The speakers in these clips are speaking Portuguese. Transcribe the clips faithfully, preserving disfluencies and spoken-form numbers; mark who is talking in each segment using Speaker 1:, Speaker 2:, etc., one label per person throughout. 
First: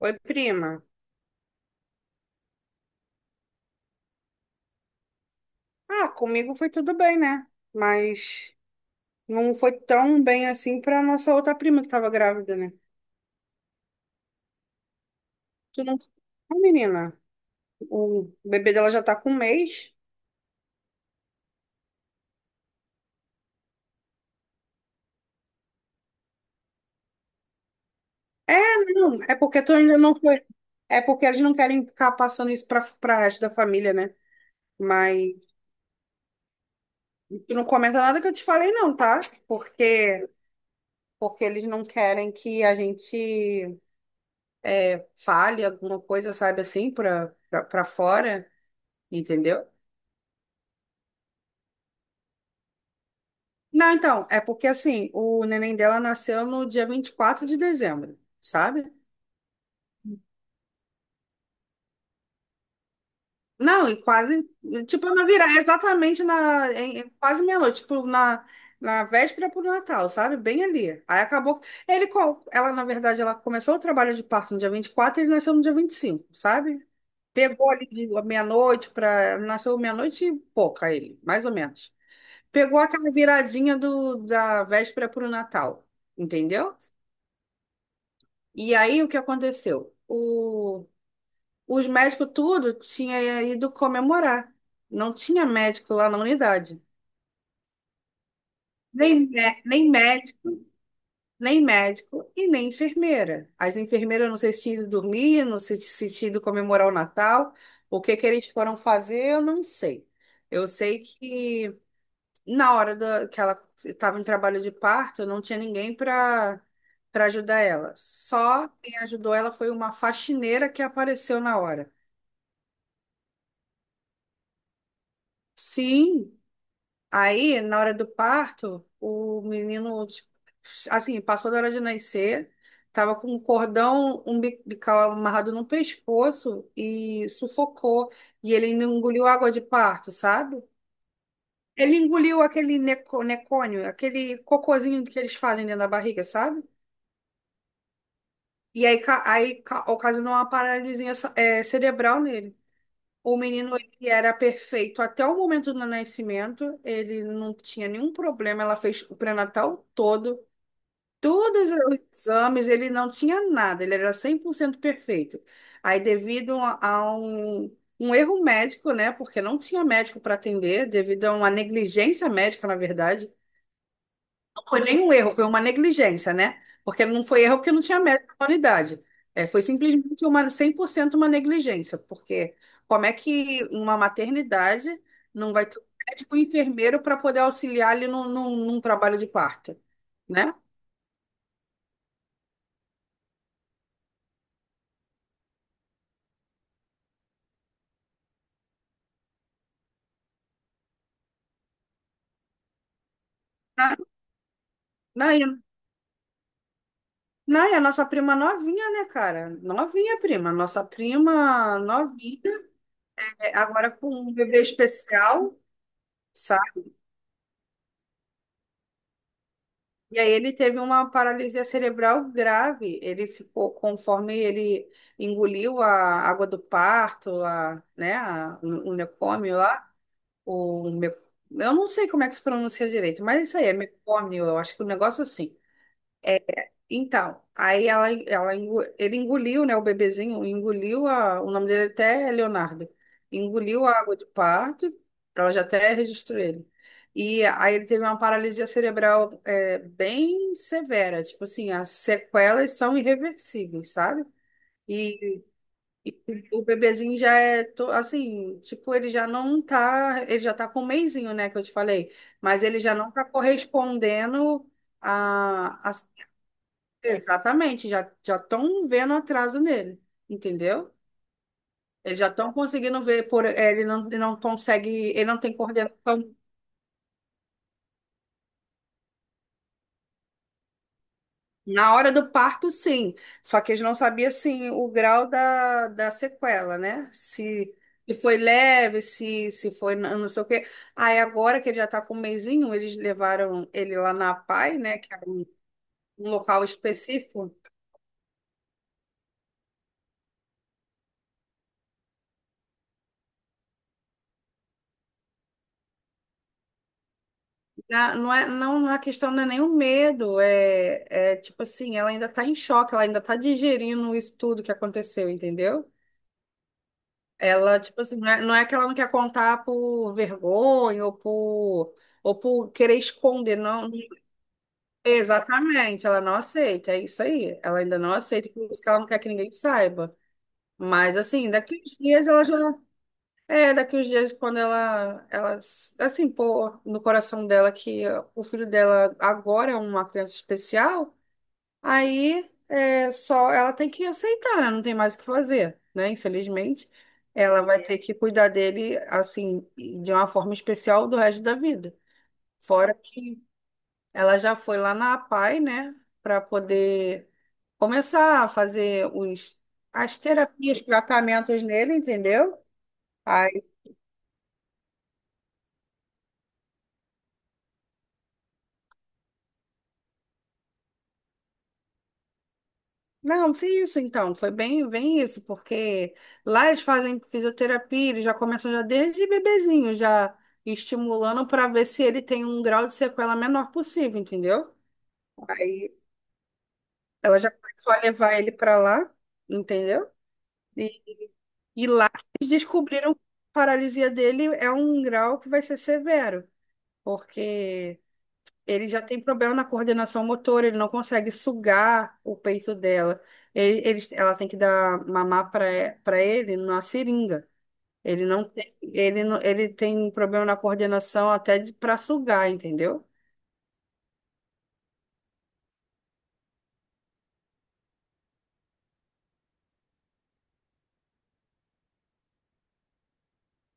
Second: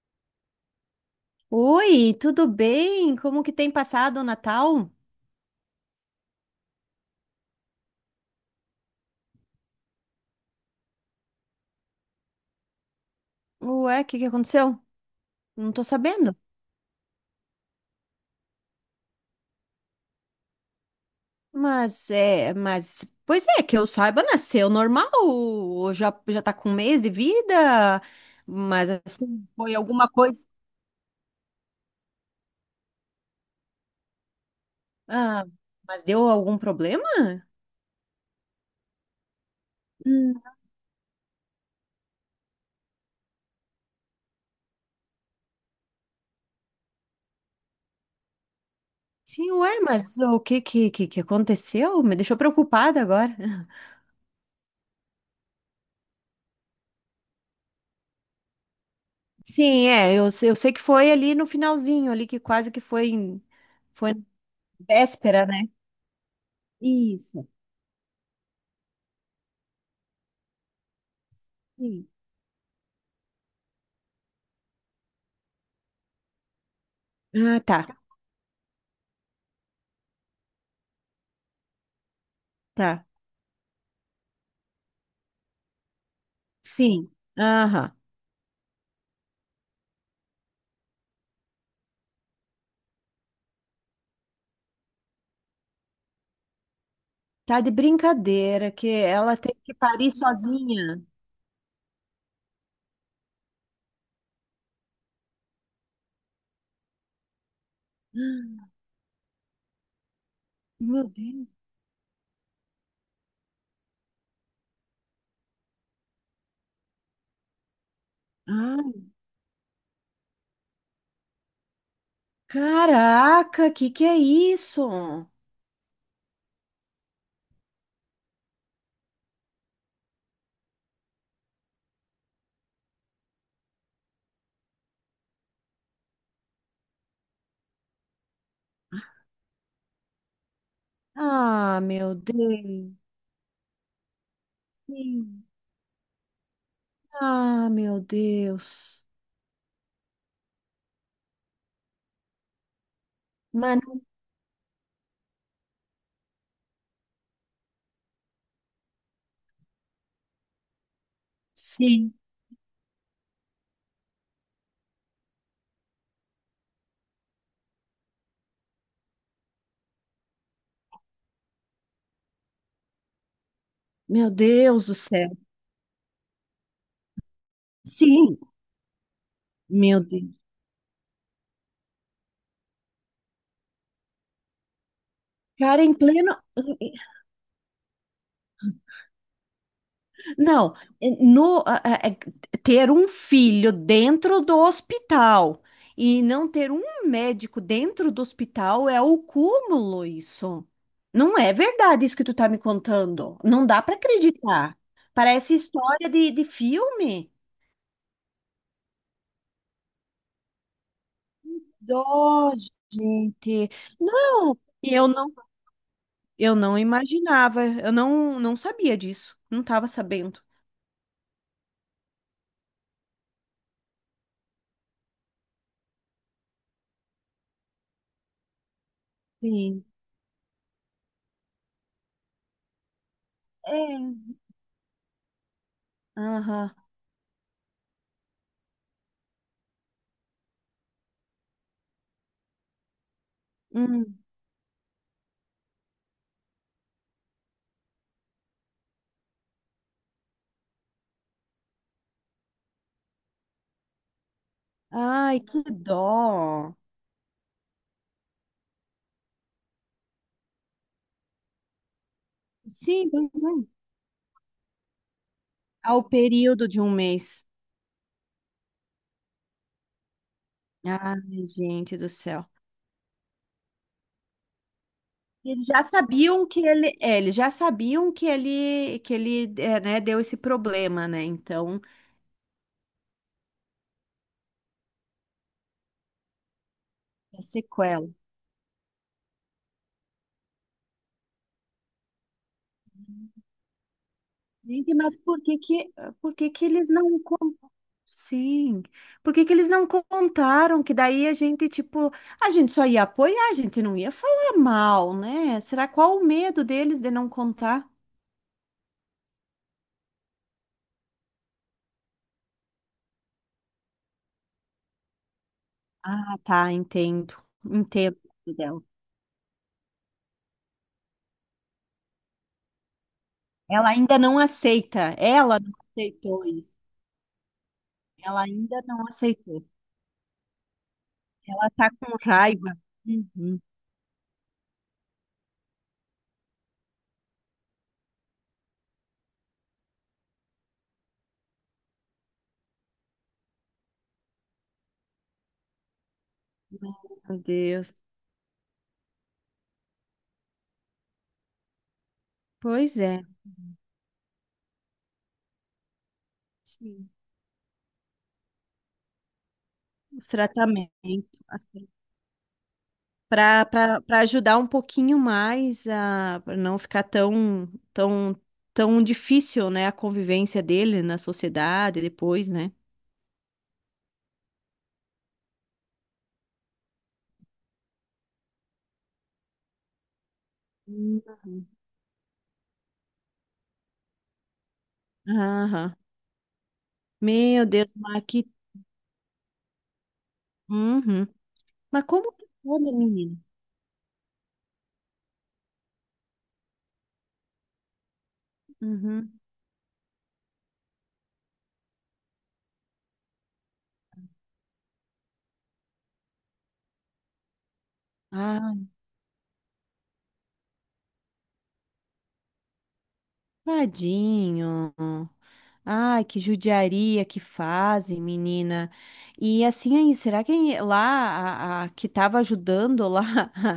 Speaker 1: Oi, prima.
Speaker 2: Oi, tudo bem? Como que tem passado o Natal?
Speaker 1: Ah, comigo foi tudo bem, né? Mas não foi tão bem assim pra nossa outra prima que tava grávida, né?
Speaker 2: Ué, o que que aconteceu? Não tô
Speaker 1: Tu não...
Speaker 2: sabendo.
Speaker 1: Ah, menina, o bebê dela já tá com um mês.
Speaker 2: Mas é, mas pois é, que eu saiba, nasceu normal, ou já já tá com um mês de vida, mas
Speaker 1: Não, é
Speaker 2: assim,
Speaker 1: porque tu
Speaker 2: foi
Speaker 1: ainda
Speaker 2: alguma
Speaker 1: não foi.
Speaker 2: coisa.
Speaker 1: É porque eles não querem ficar passando isso pra, pra resto da família, né?
Speaker 2: Ah,
Speaker 1: Mas
Speaker 2: mas deu algum problema?
Speaker 1: tu não comenta nada que eu te falei, não, tá? Porque,
Speaker 2: Hum,
Speaker 1: porque eles não querem que a gente é, fale alguma coisa, sabe assim, pra, pra, pra fora,
Speaker 2: Sim,
Speaker 1: entendeu?
Speaker 2: ué, mas o que que que que aconteceu? Me deixou preocupada agora.
Speaker 1: Não, então, é porque assim, o neném dela nasceu no dia vinte e quatro de dezembro, sabe?
Speaker 2: Sim, é, eu, se- eu sei que foi ali no finalzinho, ali que quase que foi em,
Speaker 1: Não, e
Speaker 2: foi na
Speaker 1: quase, tipo, na
Speaker 2: véspera,
Speaker 1: virada,
Speaker 2: né?
Speaker 1: exatamente na, em- em- quase
Speaker 2: Isso.
Speaker 1: meia-noite, tipo, na, na véspera pro Natal, sabe? Bem ali. Aí acabou, ele,
Speaker 2: Sim.
Speaker 1: co- ela, na verdade, ela começou o trabalho de parto no dia vinte e quatro, e ele nasceu no dia vinte e cinco, sabe?
Speaker 2: Ah,
Speaker 1: Pegou
Speaker 2: tá,
Speaker 1: ali de meia-noite pra, nasceu meia-noite e pouca ele, mais ou menos. Pegou
Speaker 2: tá.
Speaker 1: aquela viradinha do, da véspera pro Natal, entendeu?
Speaker 2: Sim. Aham.
Speaker 1: E aí o que aconteceu? O, os médicos tudo tinha ido comemorar. Não tinha médico lá na unidade.
Speaker 2: Tá de brincadeira que
Speaker 1: Nem,
Speaker 2: ela teve
Speaker 1: mé-
Speaker 2: que
Speaker 1: nem
Speaker 2: parir
Speaker 1: médico,
Speaker 2: sozinha.
Speaker 1: nem médico e nem enfermeira. As enfermeiras não sei se tinham ido dormir, não sei se tinham ido comemorar o Natal. O que que eles foram fazer, eu não sei. Eu sei
Speaker 2: Meu Deus.
Speaker 1: que na hora da, que ela estava em trabalho de parto, não tinha ninguém para para ajudar ela. Só quem
Speaker 2: Ai,
Speaker 1: ajudou ela foi uma faxineira que apareceu na hora.
Speaker 2: caraca, que que é isso?
Speaker 1: Sim, aí na hora do parto, o menino, tipo, assim, passou da hora de nascer, tava com um cordão umbilical amarrado no pescoço e sufocou. E ele ainda engoliu água de parto, sabe?
Speaker 2: Ah,
Speaker 1: Ele
Speaker 2: meu
Speaker 1: engoliu aquele
Speaker 2: Deus.
Speaker 1: neco, necônio, aquele cocôzinho que eles
Speaker 2: Sim.
Speaker 1: fazem dentro da barriga, sabe?
Speaker 2: Ah, meu
Speaker 1: E aí,
Speaker 2: Deus.
Speaker 1: ca- aí ca- ocasionou uma paralisia é, cerebral nele. O menino
Speaker 2: Mano,
Speaker 1: ele era perfeito até o momento do nascimento, ele não tinha nenhum problema, ela fez o pré-natal todo, todos os
Speaker 2: sim.
Speaker 1: exames, ele não tinha nada, ele era cem por cento perfeito. Aí, devido a a um, um erro médico, né, porque não tinha médico para atender, devido a uma negligência médica, na verdade,
Speaker 2: Meu
Speaker 1: foi
Speaker 2: Deus do
Speaker 1: nenhum
Speaker 2: céu.
Speaker 1: erro, foi uma negligência, né? Porque não foi erro porque não tinha mérito da
Speaker 2: Sim,
Speaker 1: humanidade. É, foi
Speaker 2: meu
Speaker 1: simplesmente
Speaker 2: Deus.
Speaker 1: uma cem por cento uma negligência, porque como é que uma maternidade não vai ter um
Speaker 2: Cara, em pleno,
Speaker 1: médico e um enfermeiro para poder auxiliar ali num, num, num trabalho de parto, né?
Speaker 2: não, é, no, a- a- é, ter um filho dentro do hospital e não ter um médico dentro do hospital é o cúmulo isso. Não é verdade isso que tu tá me contando. Não dá para
Speaker 1: Na,
Speaker 2: acreditar.
Speaker 1: na,
Speaker 2: Parece história de, de filme.
Speaker 1: na, e a nossa prima novinha, né, cara? Novinha, prima. Nossa prima
Speaker 2: Dó,
Speaker 1: novinha, é,
Speaker 2: gente.
Speaker 1: agora com um
Speaker 2: Não,
Speaker 1: bebê
Speaker 2: e eu não,
Speaker 1: especial.
Speaker 2: eu não imaginava, eu não, não sabia disso, não estava
Speaker 1: E aí
Speaker 2: sabendo.
Speaker 1: ele teve uma paralisia cerebral grave. Ele ficou, conforme ele engoliu a água do parto, lá, né, a- o o
Speaker 2: Sim.
Speaker 1: lá, o me- eu não sei como é que se pronuncia direito, mas isso aí é
Speaker 2: É.
Speaker 1: mecônio, eu acho que o negócio é assim.
Speaker 2: Aham.
Speaker 1: Então, aí ela, ela, engo- ele engoliu, né, o bebezinho, engoliu a, o nome dele até é Leonardo, engoliu a água
Speaker 2: Hum.
Speaker 1: de parto, ela já até registrou ele. E aí ele teve uma paralisia cerebral é, bem severa, tipo assim, as sequelas são irreversíveis, sabe?
Speaker 2: Ai,
Speaker 1: E,
Speaker 2: que
Speaker 1: e o
Speaker 2: dó.
Speaker 1: bebezinho já é, to- assim, tipo, ele já não tá, ele já tá com um mesinho, né, que eu te falei, mas ele já
Speaker 2: Sim,
Speaker 1: não tá
Speaker 2: pois é.
Speaker 1: correspondendo à.
Speaker 2: Ao período de um mês.
Speaker 1: Exatamente, já já estão vendo atraso nele, entendeu?
Speaker 2: Ai, gente do
Speaker 1: Eles já
Speaker 2: céu.
Speaker 1: estão conseguindo ver por é, ele não, não, consegue, ele não tem
Speaker 2: Eles já
Speaker 1: coordenação.
Speaker 2: sabiam que ele, é, eles já sabiam que ele, que ele, é, né, deu esse problema, né? Então,
Speaker 1: Na hora do parto, sim. Só que eles não sabiam assim o grau da, da sequela, né?
Speaker 2: é
Speaker 1: Se,
Speaker 2: sequela.
Speaker 1: se foi leve, se, se foi n- não sei o quê. Aí agora que ele já está com um mesinho, eles levaram ele lá na pai,
Speaker 2: Gente,
Speaker 1: né? Que
Speaker 2: mas
Speaker 1: é
Speaker 2: por que que,
Speaker 1: um
Speaker 2: por que
Speaker 1: local
Speaker 2: que eles não
Speaker 1: específico.
Speaker 2: con- sim. Por que que eles não contaram que daí a gente, tipo, a gente só ia apoiar, a gente não ia falar mal, né? Será qual o medo deles de não contar?
Speaker 1: Ah, não é, não, a questão não é nem o medo, é, é tipo assim, ela ainda tá em choque, ela ainda tá digerindo isso tudo que aconteceu, entendeu?
Speaker 2: Ah, tá, entendo.
Speaker 1: Ela, tipo assim,
Speaker 2: Entendo.
Speaker 1: não é, não é que
Speaker 2: Dela.
Speaker 1: ela não quer contar por vergonha ou por, ou por querer esconder, não.
Speaker 2: Ela ainda não aceita. Ela não
Speaker 1: Exatamente, ela não
Speaker 2: aceitou isso.
Speaker 1: aceita, é isso aí. Ela ainda não
Speaker 2: Ela
Speaker 1: aceita, por isso
Speaker 2: ainda
Speaker 1: que ela não
Speaker 2: não
Speaker 1: quer que ninguém
Speaker 2: aceitou.
Speaker 1: saiba. Mas assim,
Speaker 2: Ela
Speaker 1: daqui
Speaker 2: tá
Speaker 1: uns
Speaker 2: com
Speaker 1: dias ela já.
Speaker 2: raiva. Uhum.
Speaker 1: É, daqui uns dias, quando ela, ela, assim, pô no coração dela que o filho dela agora é uma criança especial, aí é só ela tem que aceitar, né? Não tem mais o que fazer, né? Infelizmente,
Speaker 2: Meu
Speaker 1: ela vai
Speaker 2: Deus.
Speaker 1: ter que cuidar dele, assim, de uma forma especial do resto da vida. Fora
Speaker 2: Pois é.
Speaker 1: que ela já foi lá na APAE, né, para
Speaker 2: Sim.
Speaker 1: poder começar a fazer os, as
Speaker 2: Os
Speaker 1: terapias,
Speaker 2: tratamentos,
Speaker 1: tratamentos nele, entendeu?
Speaker 2: para para ajudar um pouquinho mais a pra não ficar tão tão tão difícil, né, a convivência dele na sociedade depois, né?
Speaker 1: Não, foi isso então, foi bem, bem isso, porque lá eles fazem fisioterapia, eles já começam já desde bebezinho, já estimulando para
Speaker 2: Uhum.
Speaker 1: ver se ele tem um grau de sequela menor possível, entendeu? Aí
Speaker 2: Aham.
Speaker 1: ela já
Speaker 2: Meu
Speaker 1: começou
Speaker 2: Deus,
Speaker 1: a
Speaker 2: mas
Speaker 1: levar
Speaker 2: que...
Speaker 1: ele para lá, entendeu? E,
Speaker 2: Uhum.
Speaker 1: e
Speaker 2: Mas
Speaker 1: lá
Speaker 2: como que
Speaker 1: eles
Speaker 2: pode,
Speaker 1: descobriram que
Speaker 2: menina?
Speaker 1: a paralisia dele é um grau que vai ser severo, porque ele já tem
Speaker 2: Uhum.
Speaker 1: problema na coordenação motora, ele não consegue sugar o peito dela. Ele, ele- ela tem que dar mamar para ele numa seringa. Ele não
Speaker 2: Ah,
Speaker 1: tem, ele, não- ele tem problema na coordenação até para sugar, entendeu?
Speaker 2: tadinho. Ai, que judiaria que fazem, menina. E assim aí, será que lá a, a que estava ajudando lá,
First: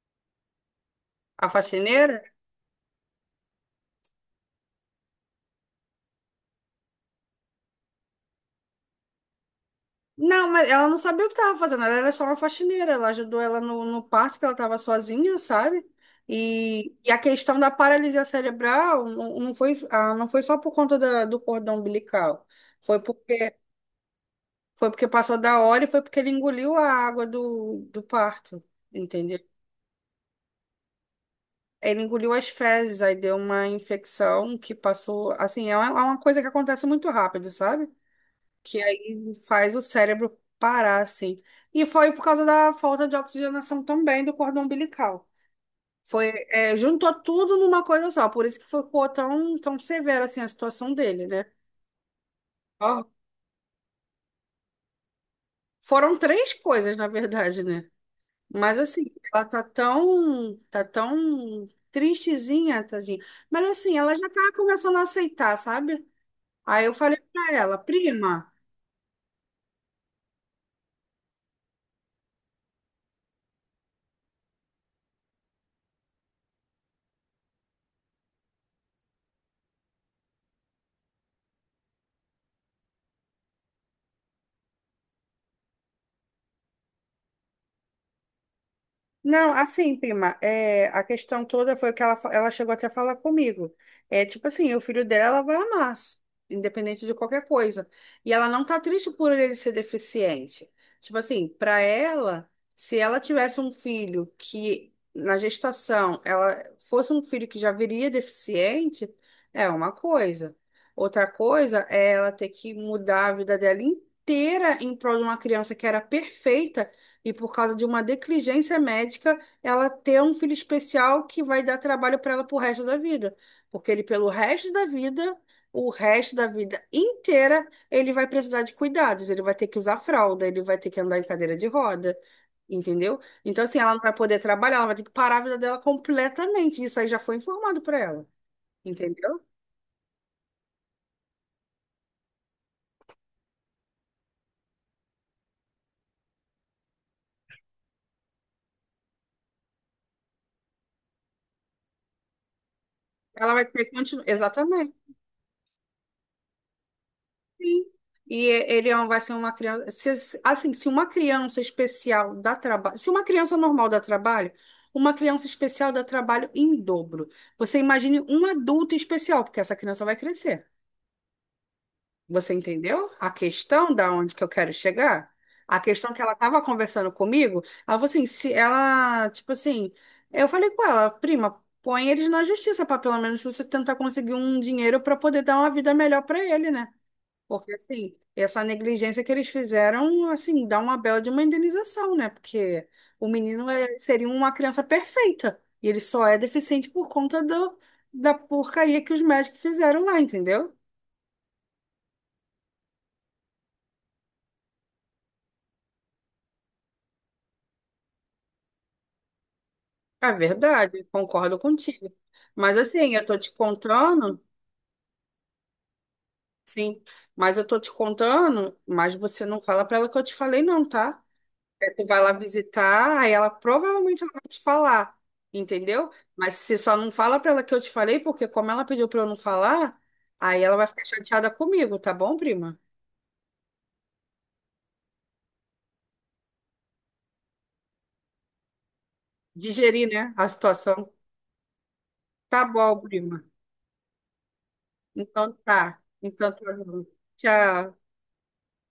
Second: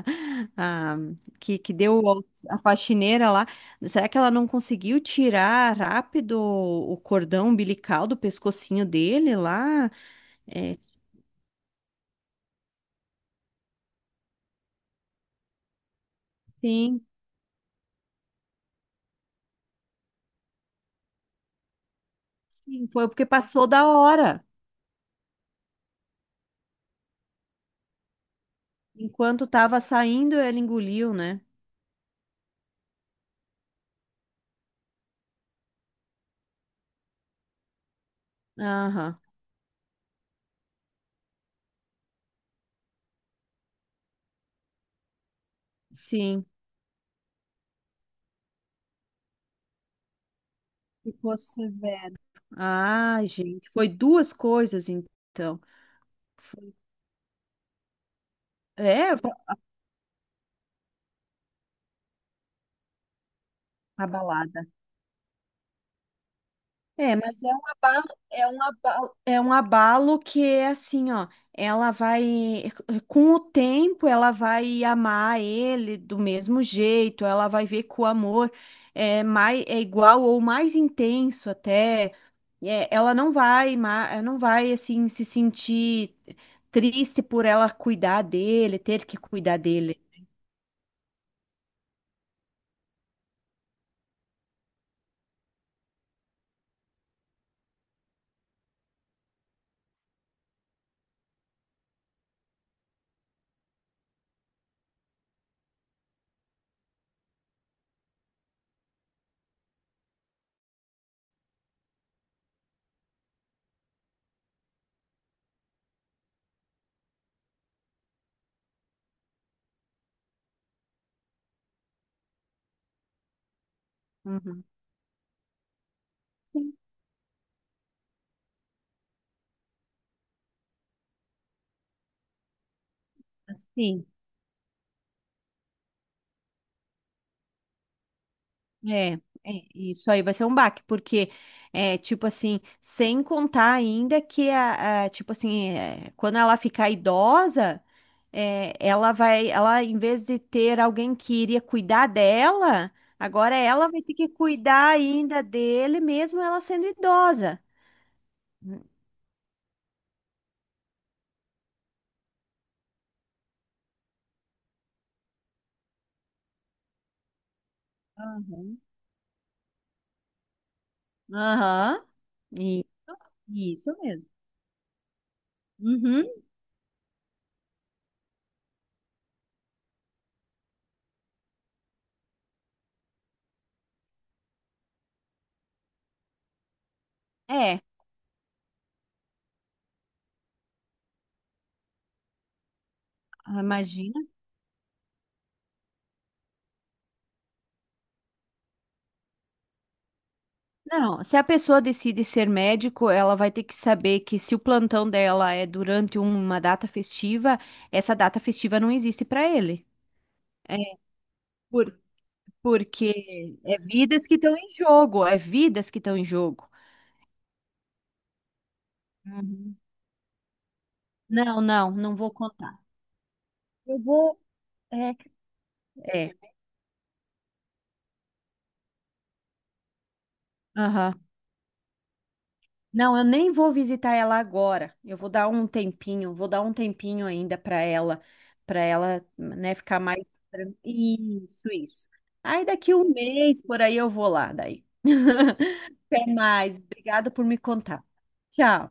Speaker 2: a,
Speaker 1: A
Speaker 2: que, que deu
Speaker 1: faxineira?
Speaker 2: o- a faxineira lá, será que ela não conseguiu tirar rápido o cordão umbilical do pescocinho dele lá?
Speaker 1: Não, mas
Speaker 2: É,
Speaker 1: ela não sabia o que estava fazendo, ela era só uma faxineira. Ela ajudou ela no, no parto, que ela estava sozinha, sabe? E,
Speaker 2: sim,
Speaker 1: e a questão da paralisia cerebral não, não foi, ah, não foi só por conta da- do cordão umbilical.
Speaker 2: sim,
Speaker 1: Foi
Speaker 2: foi porque
Speaker 1: porque
Speaker 2: passou da hora.
Speaker 1: Foi porque passou da hora e foi porque ele engoliu a água do, do parto, entendeu?
Speaker 2: Enquanto estava saindo, ela engoliu, né?
Speaker 1: Ele engoliu as fezes, aí deu uma infecção que passou. Assim, é uma, é uma coisa que acontece muito rápido, sabe? Que
Speaker 2: Aham,
Speaker 1: aí faz o cérebro parar, assim. E foi por causa da falta de oxigenação também do cordão umbilical. Foi,
Speaker 2: sim.
Speaker 1: é, juntou tudo numa coisa só, por isso que ficou tão, tão severa assim a situação dele,
Speaker 2: Ficou
Speaker 1: né?
Speaker 2: severo.
Speaker 1: Ó,
Speaker 2: Ah, gente, foi duas coisas então.
Speaker 1: foram três
Speaker 2: Foi-
Speaker 1: coisas, na verdade, né? Mas assim,
Speaker 2: É, foi
Speaker 1: ela tá tão, tá tão tristezinha, tadinha. Mas assim,
Speaker 2: uma
Speaker 1: ela já tá
Speaker 2: balada.
Speaker 1: começando a aceitar, sabe? Aí eu
Speaker 2: É,
Speaker 1: falei
Speaker 2: mas é
Speaker 1: pra
Speaker 2: um
Speaker 1: ela,
Speaker 2: abalo, é
Speaker 1: prima.
Speaker 2: um abalo, é um abalo que é assim, ó, ela vai, com o tempo, ela vai amar ele do mesmo jeito, ela vai ver que o amor é mais, é igual ou mais intenso até. É, ela não vai, ma- ela não vai assim se sentir triste por ela cuidar dele, ter que
Speaker 1: Não,
Speaker 2: cuidar
Speaker 1: assim,
Speaker 2: dele.
Speaker 1: prima, é, a questão toda foi que ela, fa- ela chegou até a falar comigo. É tipo assim, o filho dela vai amar, s- independente de qualquer coisa. E ela não tá triste por ele ser deficiente. Tipo assim, para ela, se ela tivesse um filho que na gestação ela fosse um filho que já viria deficiente, é uma coisa. Outra coisa é ela ter que mudar a vida dela inteira em prol de uma criança que era perfeita e por causa de uma negligência médica, ela ter um filho especial que vai dar trabalho para ela pro resto da vida. Porque ele, pelo
Speaker 2: Uhum.
Speaker 1: resto da vida, o resto da vida inteira, ele vai precisar de cuidados, ele vai ter que usar fralda, ele vai ter que andar em cadeira de roda, entendeu? Então, assim, ela não
Speaker 2: Sim,
Speaker 1: vai poder trabalhar, ela vai ter que parar a vida dela completamente. Isso aí já foi informado para ela,
Speaker 2: é, é,
Speaker 1: entendeu?
Speaker 2: isso aí vai ser um baque, porque é tipo assim, sem contar ainda que a, a- tipo assim, é, quando ela ficar idosa, é, ela vai, ela em vez de ter alguém que iria cuidar dela,
Speaker 1: Ela
Speaker 2: agora
Speaker 1: vai ter
Speaker 2: ela
Speaker 1: que
Speaker 2: vai ter
Speaker 1: continuar.
Speaker 2: que cuidar
Speaker 1: Exatamente.
Speaker 2: ainda dele, mesmo ela sendo idosa.
Speaker 1: Sim. E ele é um- vai ser uma criança. Se- assim, se uma criança especial dá trabalho. Se uma criança normal dá trabalho, uma criança especial dá trabalho em dobro. Você imagine um
Speaker 2: Aham.
Speaker 1: adulto especial, porque essa criança vai crescer.
Speaker 2: Aham.
Speaker 1: Você
Speaker 2: E,
Speaker 1: entendeu a questão
Speaker 2: isso
Speaker 1: da
Speaker 2: mesmo.
Speaker 1: onde que eu quero chegar? A questão que
Speaker 2: Uhum.
Speaker 1: ela estava conversando comigo, ela falou assim, se ela, tipo assim, eu falei com ela, prima, põe eles na justiça para pelo menos você tentar conseguir um dinheiro para poder dar uma vida melhor para ele, né? Porque,
Speaker 2: É,
Speaker 1: assim, essa negligência que eles fizeram, assim, dá uma bela de uma indenização, né? Porque o menino é-
Speaker 2: imagina.
Speaker 1: seria uma criança perfeita. E ele só é deficiente por conta do, da porcaria que os médicos fizeram lá, entendeu?
Speaker 2: Não, se a pessoa decide ser médico, ela vai ter que saber que se o plantão dela é durante uma data festiva, essa data festiva não existe para ele.
Speaker 1: É
Speaker 2: É
Speaker 1: verdade, concordo
Speaker 2: por-
Speaker 1: contigo. Mas, assim, eu tô te
Speaker 2: porque é vidas que
Speaker 1: contando,
Speaker 2: estão em jogo, é vidas que estão em jogo.
Speaker 1: sim, mas eu tô te contando, mas você não
Speaker 2: Uhum.
Speaker 1: fala pra ela que eu te falei, não, tá?
Speaker 2: Não, não,
Speaker 1: Aí tu
Speaker 2: não
Speaker 1: vai
Speaker 2: vou
Speaker 1: lá
Speaker 2: contar.
Speaker 1: visitar, aí ela
Speaker 2: Eu
Speaker 1: provavelmente ela
Speaker 2: vou.
Speaker 1: vai te
Speaker 2: É,
Speaker 1: falar, entendeu?
Speaker 2: é.
Speaker 1: Mas você só não fala pra ela que eu te falei, porque como ela pediu pra eu não falar, aí ela vai ficar
Speaker 2: Aham.
Speaker 1: chateada comigo, tá bom, prima?
Speaker 2: Não, eu nem vou visitar ela agora. Eu vou dar um tempinho, vou dar um tempinho ainda para ela, para ela, né, ficar
Speaker 1: Digerir,
Speaker 2: mais
Speaker 1: né, a
Speaker 2: tran-
Speaker 1: situação.
Speaker 2: isso, isso.
Speaker 1: Tá
Speaker 2: Aí daqui
Speaker 1: bom,
Speaker 2: um
Speaker 1: prima.
Speaker 2: mês por aí eu vou lá daí.
Speaker 1: Então tá.
Speaker 2: Até
Speaker 1: Então tá
Speaker 2: mais.
Speaker 1: bom.
Speaker 2: Obrigada por me
Speaker 1: Tchau.
Speaker 2: contar. Tchau.